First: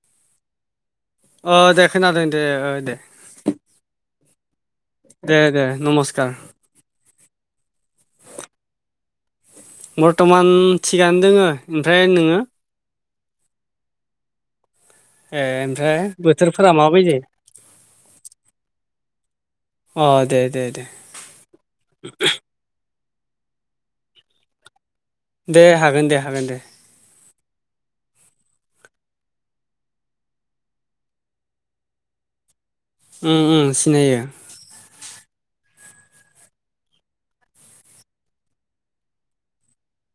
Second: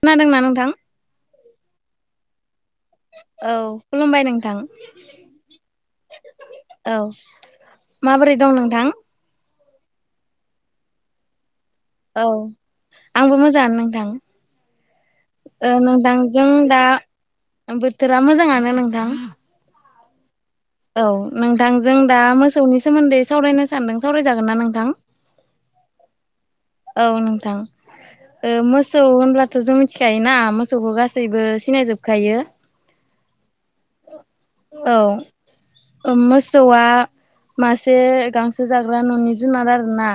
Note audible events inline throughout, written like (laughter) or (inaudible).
खोनादोंना नोंथां अ दे खोनादों दे दे औ खुलुमबाय नोंथां दे दे नमस्कार औ माबोरै दं नोंथां बर्थ'मान थिगानो दोङो ओमफ्राय औ नोङो आंबो मोजाङानो नोंथां ए ओमफ्राय नोंथांजों बोथोरफोरा दा माबायदि बोथोरा मोजाङानो नोंथां अ दे दे दे औ नोंथां जों दा मोसौनि सोमोन्दै सावरायनो सान्दों सावरायजागोन ना नोंथां दे हागोन दे हागोन दे औ नोंथां ओ मोसौ होनब्लाथ' जों मिथिखायोना मोसौखौ गासैबो सिनायजोबखायो उम उम सिनायो औ मोसौआ मासे गांसो जाग्रा न'नि जुनाद आरो ना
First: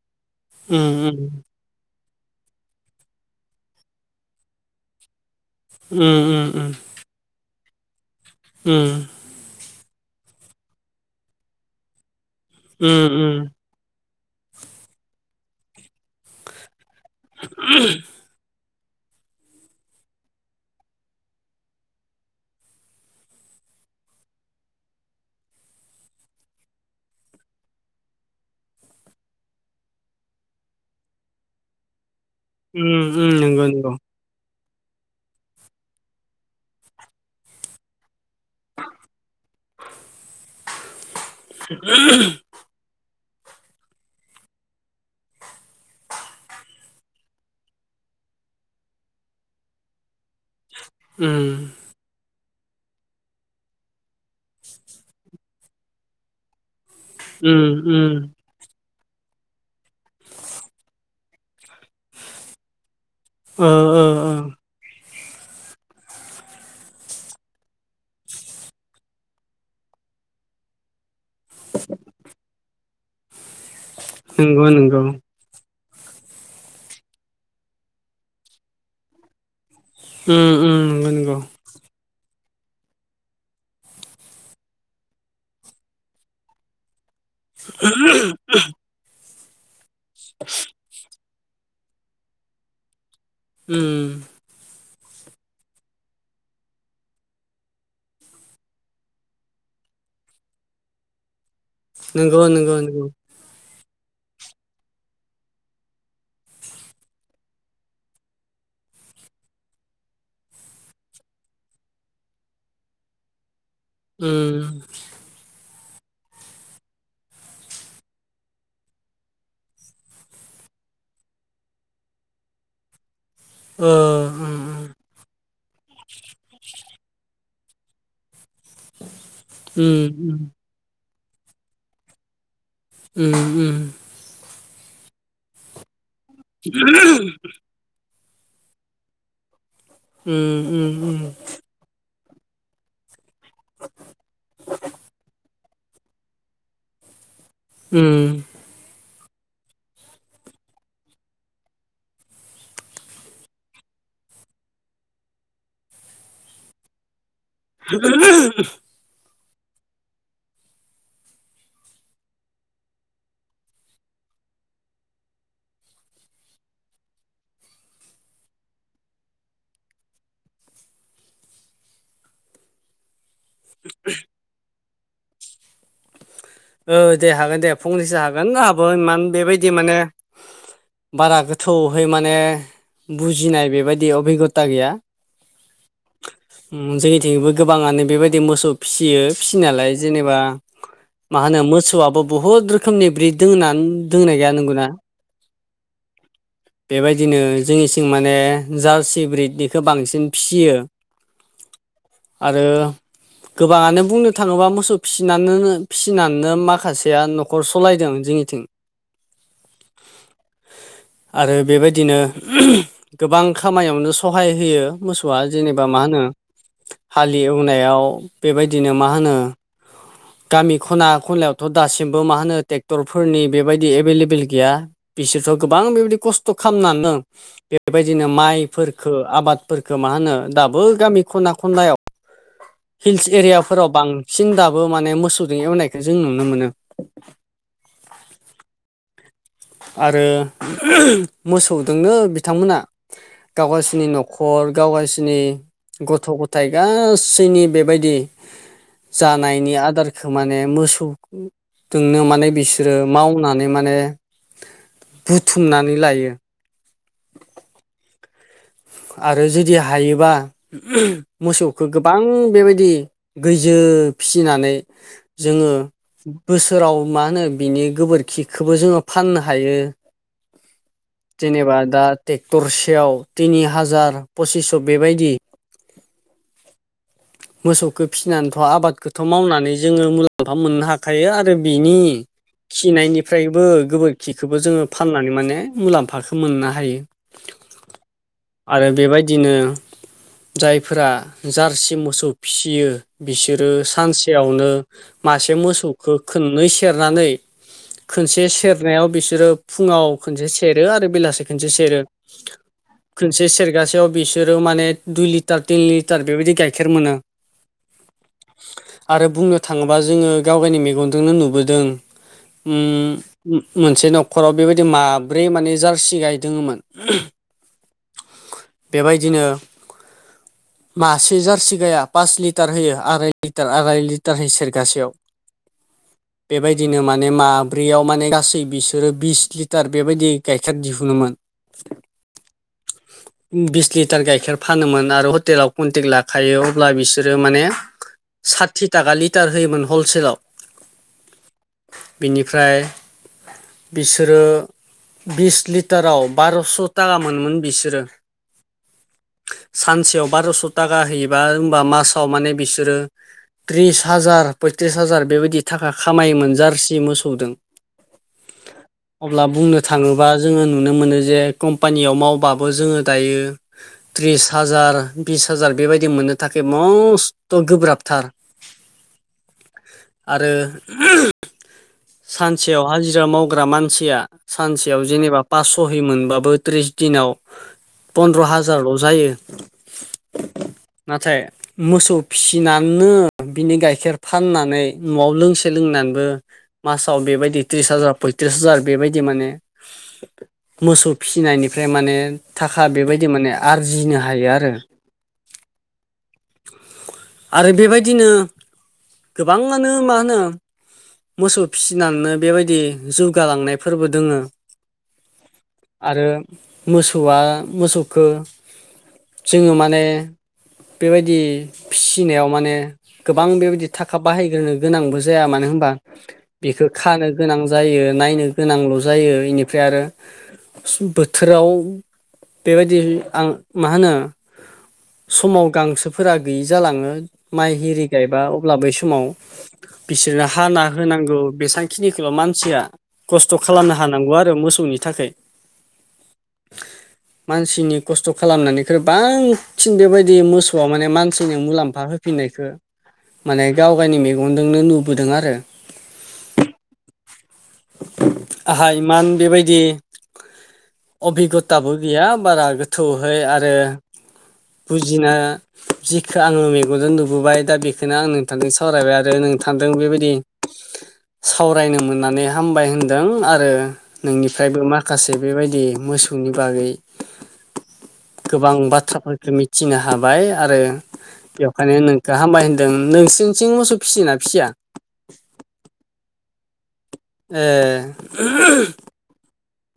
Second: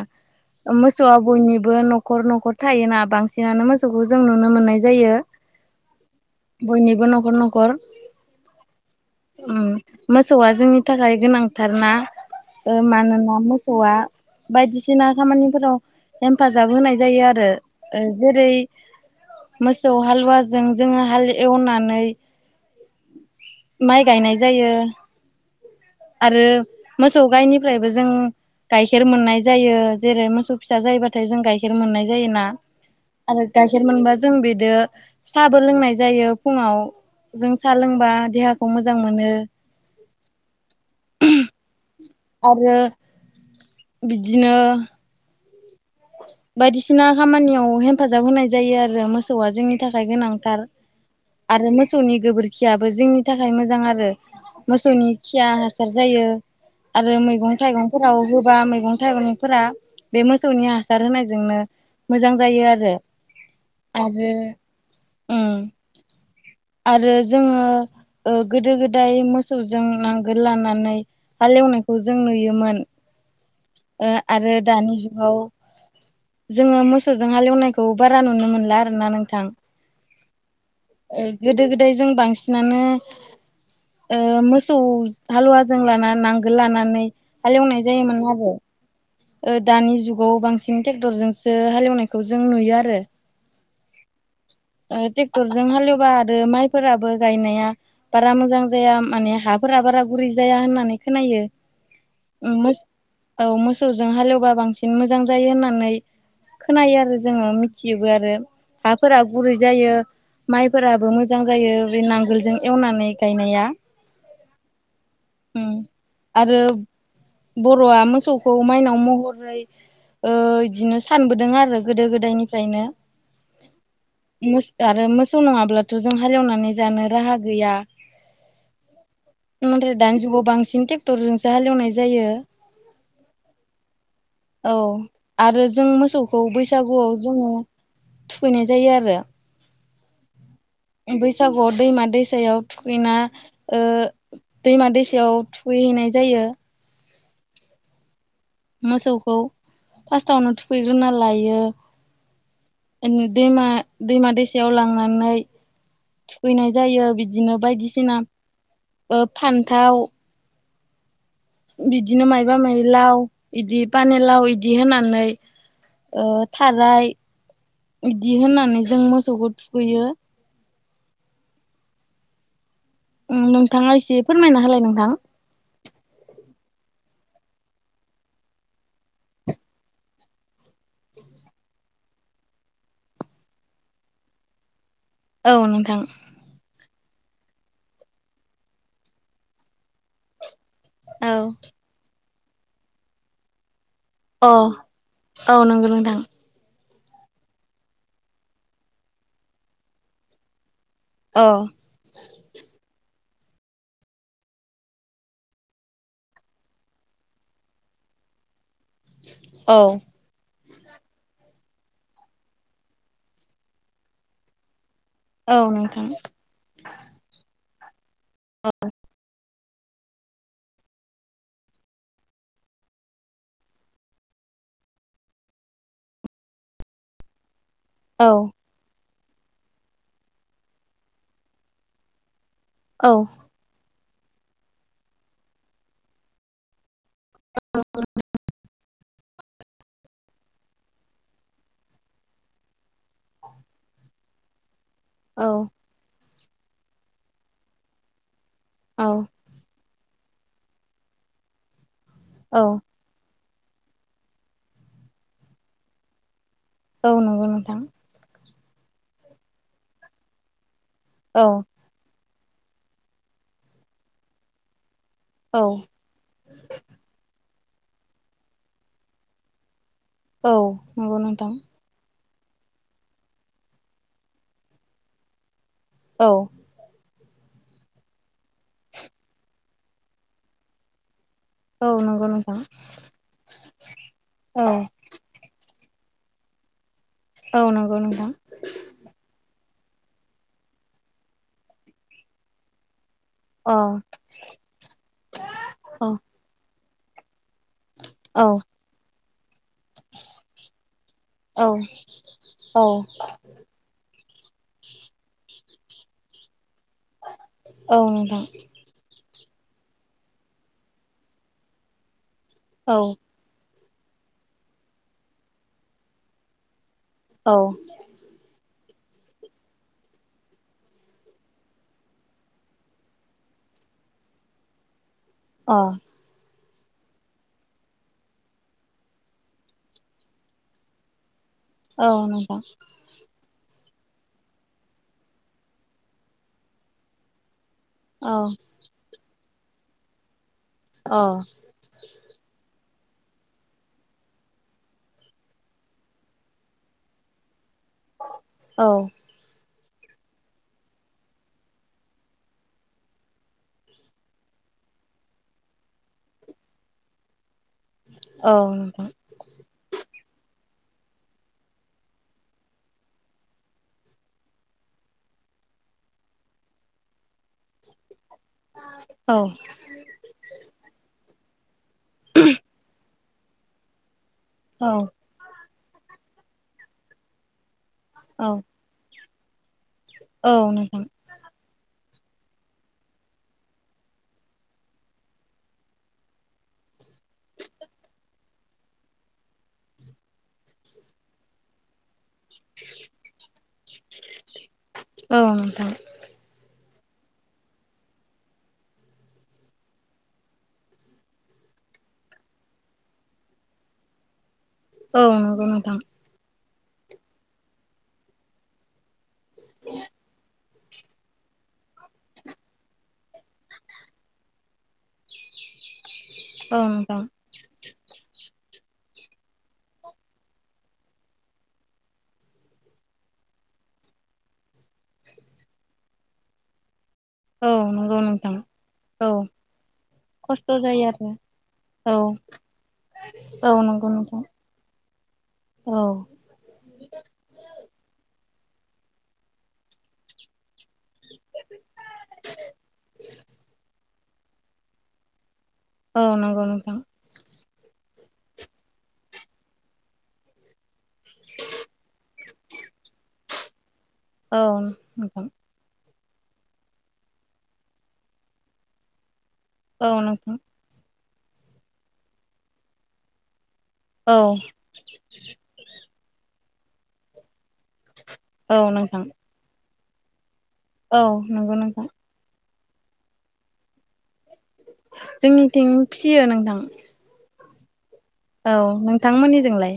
उम मोसौआ उम बयनिबो न'खर न'खर थायोना बांसिनानो मोसौखौ जों नुनो मोननाय जायो। उम उम उम बयनिबो नखर नखर उम उम मोसौआ जोंनि थाखाय गोनांथारना ओ उम उम मानोना मो सौआ बायदिसिना खामानिफोराव हेफाजाब होनाय जायो आरो ओ जेरै मोसौ हालुवाजों जोङो हाल एवनानै माइ गायनाय जायो। आरो मोसौ गायनिफ्रायबो जों गाइखेर मोननाय जायो जेरै मोसौ फिसा जायोबा नाथाय जों गाइखेर मोननाय जायोना उम उम आरो नंगौ गाइखेर नंगौ मोनबा जों बिदो साहाबो लोंनाय जायो फुङाव जों साहा लोंबा देहाखौ मोजां मोनो। (inaudible) आरो बिदिनो बायदिसिना खामानियाव हेफाजाब होनाय जायो आरो मोसौआ जोंनि थाखाय गोनां थार उम आरो मो मोसौनि गोबोरखियाबो जोंनि थाखाय मोजां आरो मोसौनि खिया हासार जायो। आरो मैगं उम थाइगंफोराव उम होबा मैगं थाइगंफोरा बे मोसौनि हा सार होनायजोंनो मोजां जायो आरो ओ ओ ओ आरो उम आरो जोङो ओ गोदो गोदाय मोसौजों नांगोल लानानै हालेवनायखौ जों नुयोमोन ओ आरो नंगौ दानि नंगौ जुगाव जोङो मोसौजों हालेवनायखौ बारा नुनो मोनला आरोना नोंथां उम उम ओ नंगौ नंगौ गोदो गोदाय जों बांसिनानो ओ मोसौ हालुवाजों लाना नांगोल लानानै हालेवनाय जायोमोन आरो ओ दानि जुगाव बांसिन ट्रेक्टरजोंसो हालेवनायखौ जों नुयो आरो उम ओ ट्रेक्टरजों हालेवबा आरो माइफोराबो गायनाया बारा मोजां जाया माने हाफोरा बारा गुरै जाया होननानै खोनायो। नंगौ नंगौ मोस नंगौ औ मोसौजों हालेवबा बांसिन मोजां जायो होननानै खोनायो आरो जोङो मिथियोबो आरो हाफोरा गुरै जायो माइफोराबो मोजां जायो बे नांगोलजों एवनानै गायनाया उम आरो बर'आ मोसौखौ माइनाव महरै ओ इदिनो सानबोदों आरो गोदो गोदायनिफ्रायनो ओ मोसौ उम आरो मोसौ नङाब्लाथ' जों हालेवनानै जानो राहा गैया नाथाय दानि उम जुगाव बांसिन ट्रेक्टरजोंसो हालेवनाय जायो उम उम औ आरो जों मोसौखौ उम उम बैसागुआव जोङो थुखैनाय जायो आरो उम उम उम गुवाव दैमा दैसायाव थुखैना ओ दैमा दैसायाव थुखैहैनाय जायो उम मोसौखौ फार्स्टावनो थुखैग्रोना लायो दैमा दैमा दैसायाव लांनानै थुखैनाय जायो बि दिनो बायदिसिना ओ फान्थाव बिदिनो मायबा माइलाव बिदि पानिलााव इदि होनानै ओ थाराय बिदि होननानै जों मोसौखौ थुखैयो नोंथाङा एसे फोरमायना होलाय नोंथां औ दे हागोन दे फंनैसो हागोन आंहाबो इमान बेबायदि माने बारा गोथौहै माने बुजिनाय बेबायदि अबिगथा गैया औ नोंथां जोंनिथिंबो गोबाङानो बेबायदि मोसौ फिसियो फिसिनायालाय जेनेबा औ मा होनो मोसौआबो बुहुद रोखोमनि ब्रिड दोङोना दोंना अ गैया नंगौना औ नंगौ नोंथां बेबायदिनो जोंनिथिं माने जार्सि ब्रिदनिखौ बांसिन फियो औ आरो गोबाङानो बुंनो थाङोब्ला मोसौ फिनानोनो फिसिनानैनो माखासेया न'खर सालायदों जोंनिथिं औ आरो बेबायदिनो गोबां खामायावनो सहाय होयो मोसौआ औ जेनेबा मा नोंथां होनो हालि एवनायाव बेबायदिनो मा होनो गामि खना खनलायावथ' दासिमबो मा होनो ट्रेक्टरफोरनि बेबायदि एभेलेबोेल गैया बिसोरथ' गोबां बेबायदि खस्थ' खालामनानै दं बेबायदिनो औ माइ फोरखो आबादफोरफोरखौ मा होनो दाबो गामि खना खनलायाव औ हिल्स एरियाफोराव बांसिन दाबो माने मोसौजों एवनायखौ जों नुनो मोनो (unintelligible) आरो मोसौदोंनो बिथांमोना गाव गावसिनि न'खर गावगायस दिनै औ गथ' गथाय गासैनि बेबायदि औ जानायनि आदार खौ माने मोसौजोंनो माने औ बिसोरो मावनानै माने बुथुमनानै लायो औ नंगौ नोंथां आरो जुदि हायोबा औ मोसौ खो गोबां बेबायदि गैजो फिसिनानै औ जोङो बोसोराव मा होनो बिनि गोबोरखिखौबो जोङो फाननो हायो औ नंगौ नोंथां जेनेबा दा ट्रेक्टरसेयाव टिनि हाजार पसिस्स' बेबायदि औ मोसौखौ फिसिनानैथ' आबादखौथ' मावनानै जोङो मुलाम्फा मोननो हाखायो आरो औ बिनि नंगौ नोंथां खिनायनिफ्रायबो गोबोरखिखौबो औ जोङो फाननानै माने मुलाम्फाखो मोननो हायो औ नंगौ नोंथां आरो बेबायदिनो जायफोरा जारसि मोसौ फिसियो बिसोरो अ सानसेयावनो मासे अ मोसौखौ खननै सेरनानै खनसे औ सेरनायाव बिसोरो फुङाव खनसे सेरो आरो बेलासे औ खनसे सेरो औ खनसे सेरगासेयाव बिसोरो माने दुइ लिटार तिन लिटार बेबायदि गाइखेर मोनो औ नोंथां आरो बुंनो थांङोबा जोंङो गावावनि मेगनजोंनो नुबोदों औ मोनसे न'खराव बेबायदि माब्रै माने जार्सि गायदों मोन औ बेबायदिनो (inaudible) मासे जारसिगाया पास लिटार होयो आराय लिटार आराय लिटार हो सेरगासेयाव अ बेबायदिनो माने माब्रैयाव माने गासै बिसोरो बिस लिटार बेबायदि गाइखेर दिहुनोमोन औ नोंथां बिस लिटार गाइखेर फानोमोन आरो हटेलाव कन्टेक्ट लाखायो अब्ला बिसोरो माने औ थि थाखा लिटार होयोमोन हलसेलाव अ बेनिफ्राय बिसोरो बिस लिटाराव बार'स' थाखा मोनोन बिसोरो औ सानसेयाव बार'स' थाखा होयोबा होमबा मासाव माने बिसोरो त्रिस हाजार पयथ्रिस हाजार बेबायदि थाखा खामायोम जारसि मोसौजों औ नंगौ अब्ला बुंनो थाङोबा जोङो नुनो मोनो जे कम्पानियाव मावबाबो जोङो दायो त्रिस हाजार बिस हाजार बेबायदि मोननो थाखाय मस्थ' गोब्राबथार औ आरो सानसेयाव हाजिरा मावग्रा मानसिया औ सानसेयाव जेनेबा पासस'है मोनबाबो थ्रिस दिनाव पन्द्र' औ हाजारल' जायो औ नंगौ नाथाय मोसौ फिसिनानैनो बिनि गाइखेर फाननानै न'आव लोंसे लोंनानैबो मासाव बेबायदि त्रिस हाजार पयथ्रिस हाजार बेबायदि माने मोसौ फिनायनिफ्राय माने थाखा बेबायदि माने आर्जिनो हायो आरो औ नोंथां आरो बेबायदिनो गोबाङानो मा होनो मोसौ फिसिनानैनो बेबायदि जौगालांनाय फोरबो दोङो औ नगौ नोंथां आरो मोसौआ मोसौखौ जोङो माने बेबायदि फिनायाव माने गोबां बेबायदि थाखा बाहायग्रोनो गोनांबो जाया मानो होनबा औ बेखौ नोंथां खानो गोनां जायो नायनो गोनांल' जायो इनिफ्राय आरो बोथोराव बेबायदि आं मा होनो समाव गांसोफोरा गैयि जालाङो औ माइ एरि नंगौ गायबा नोंथां अब्ला बै समाव औ बिसोरनो खस्थ' हाना जायो आरो होनांगौ औ बेसबांखिनिखौल' मानसिया खस्थ' औ खालामनो नंगौ हानांगौ नोंथां आरो मोसौनि थाखाय औ (inaudible) मानसिनि खस्थ' खालामनानैख्रुइ बांसिन बेबायदि मोसौआ माने मानसिनो मुलाम्फा हो फिनायखौ माने गाव गावनि मेगनजोंनो नुबोदों आरो औ नंगौ नोंथां आहा इमान बेबायदि अबिगथाबो गैया बारा गोथौहै आरो औ बुजिनो नोंथां जिखौ आङो मेगनजों नुबोबाय दा बेखौनो आं नोंथांजों सावरायबाय आरो नो नोंथांदों औ बेबायदि नोंथां सावरायनो मोननानै हामबाय होनदों आरो औ नोंनिफ्रायबो माखासे बेबायदि मोसौनि बागै गोबां औ नोंथां बाथ्राफोरखौ मिथिनो हाबाय आरो औ नंगौ बेखायनो नोंथां नों हामबाय होनदों नोंसोरनिथिं मोसौ फिसियोना फिसिया जोंनिथिं फिसियो नोंथां ए औ नोंथां मोननिजोंलाय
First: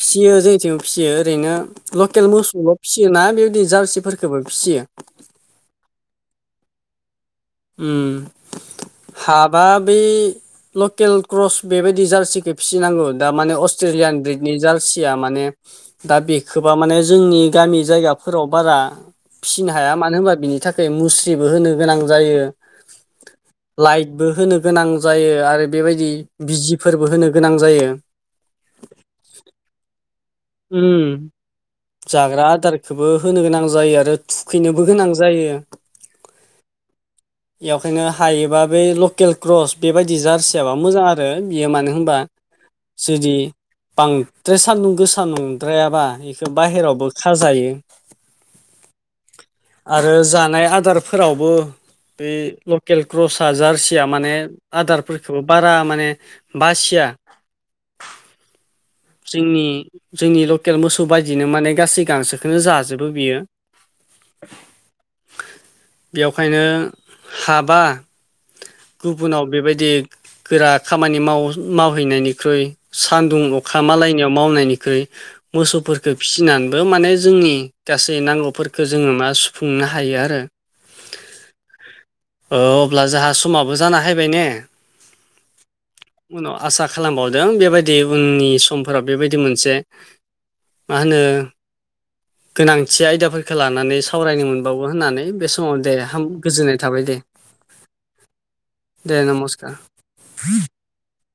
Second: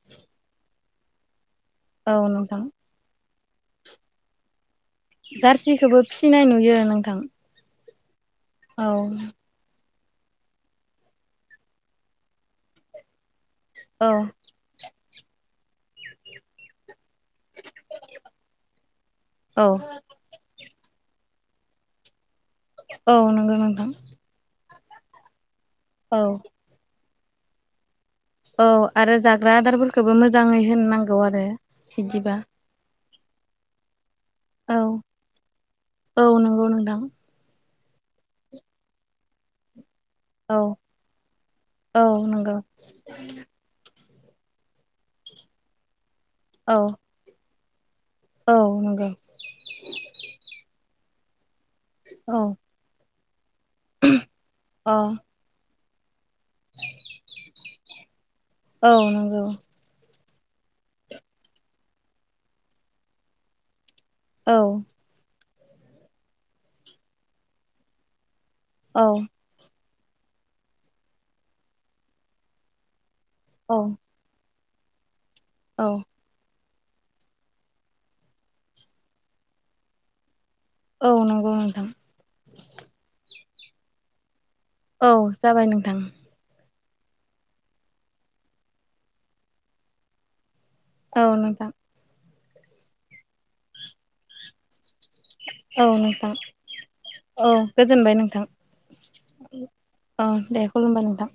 फिसियो जोंनिथिंबो फिसियो ओरैनो औ लकेल नोंथां मोसौल' फिसियोना बेबायदि जारसिफोरखौबो फिसियो जारसिखौबो फिसिनाय नुयो नोंथां उम औ हाबा बै लकेल क्रस बेबायदि जार्सिखौ फिसिनांगौ दा माने औ अस्ट्रेलियान बदनि जारसिया माने दा बे इखोबा माने जोंनि गामि जायगाफोराव बारा औ फिसिनो हाया मानो होनबा बिनि थाखाय मुस्रिबो होनो गोनां जायो औ नंगौ नोंथां लाइट बो होनो गोनां जायो आरो बेबायदि औ बिजिफोरबो होनो गोनां जायो औ आरो जाग्रा आदारफोरखौबो मोजाङै होनोनांगौ आरो बिदिबा खौबो होनो गोनां जायो आरो औ थुखैनोबो गोनां जायो औ नंगौ नोंथां बेखायनो हायोबा बै लकेल क्रस बेबायदि औ जारसियाबा मोजां आरो बियो मानो औ होनबा नंगौ जुदि बांद्राय सान्दुं गोसा नंद्रायाबा बेखौ औ बाहेरावबो खाजायो औ नंगौ आरो जानाय आदारफोरावबो बे औ लकेल क्रसा जारसि माने अ आदारफोरखौ बारा माने बासिया औ नंगौ जोंनि जोंनि लकेल मोसौ बायदिनो माने गासै गांसोखौनो जाजोबो बियो औ बेखायनो हाबा औ गुबुनाव बेबायदि गोरा खामानि माव मावहैनायनिख्रुइ सानदुं औ अखा मालायनियाव मावनायनिख्रुइ औ मोसौफोरखौ फिसिनानैबो माने जोंनि गासै नांगौफोरखो जोङो मा सुफुंनो हायो आरो औ नंगौ नोंथां औ अब्ला जोंहा समाबो जाना फायबाय ने औ जाबाय नोंथां उनाव आसा खालामबावदों बेबायदि उननि समफोराव बेबायदि मोनसे मा होनो औ नोंथां गोनांथि आयदाफोरखौ लानानै सावरायनो मोन बावो होननानै बे समाव औ दे हाम नोंथां गोजोननाय थाबाय दे औ गोजोनबाय नोंथां दे नमस्कार औ दे खुलुमबाय नोंथां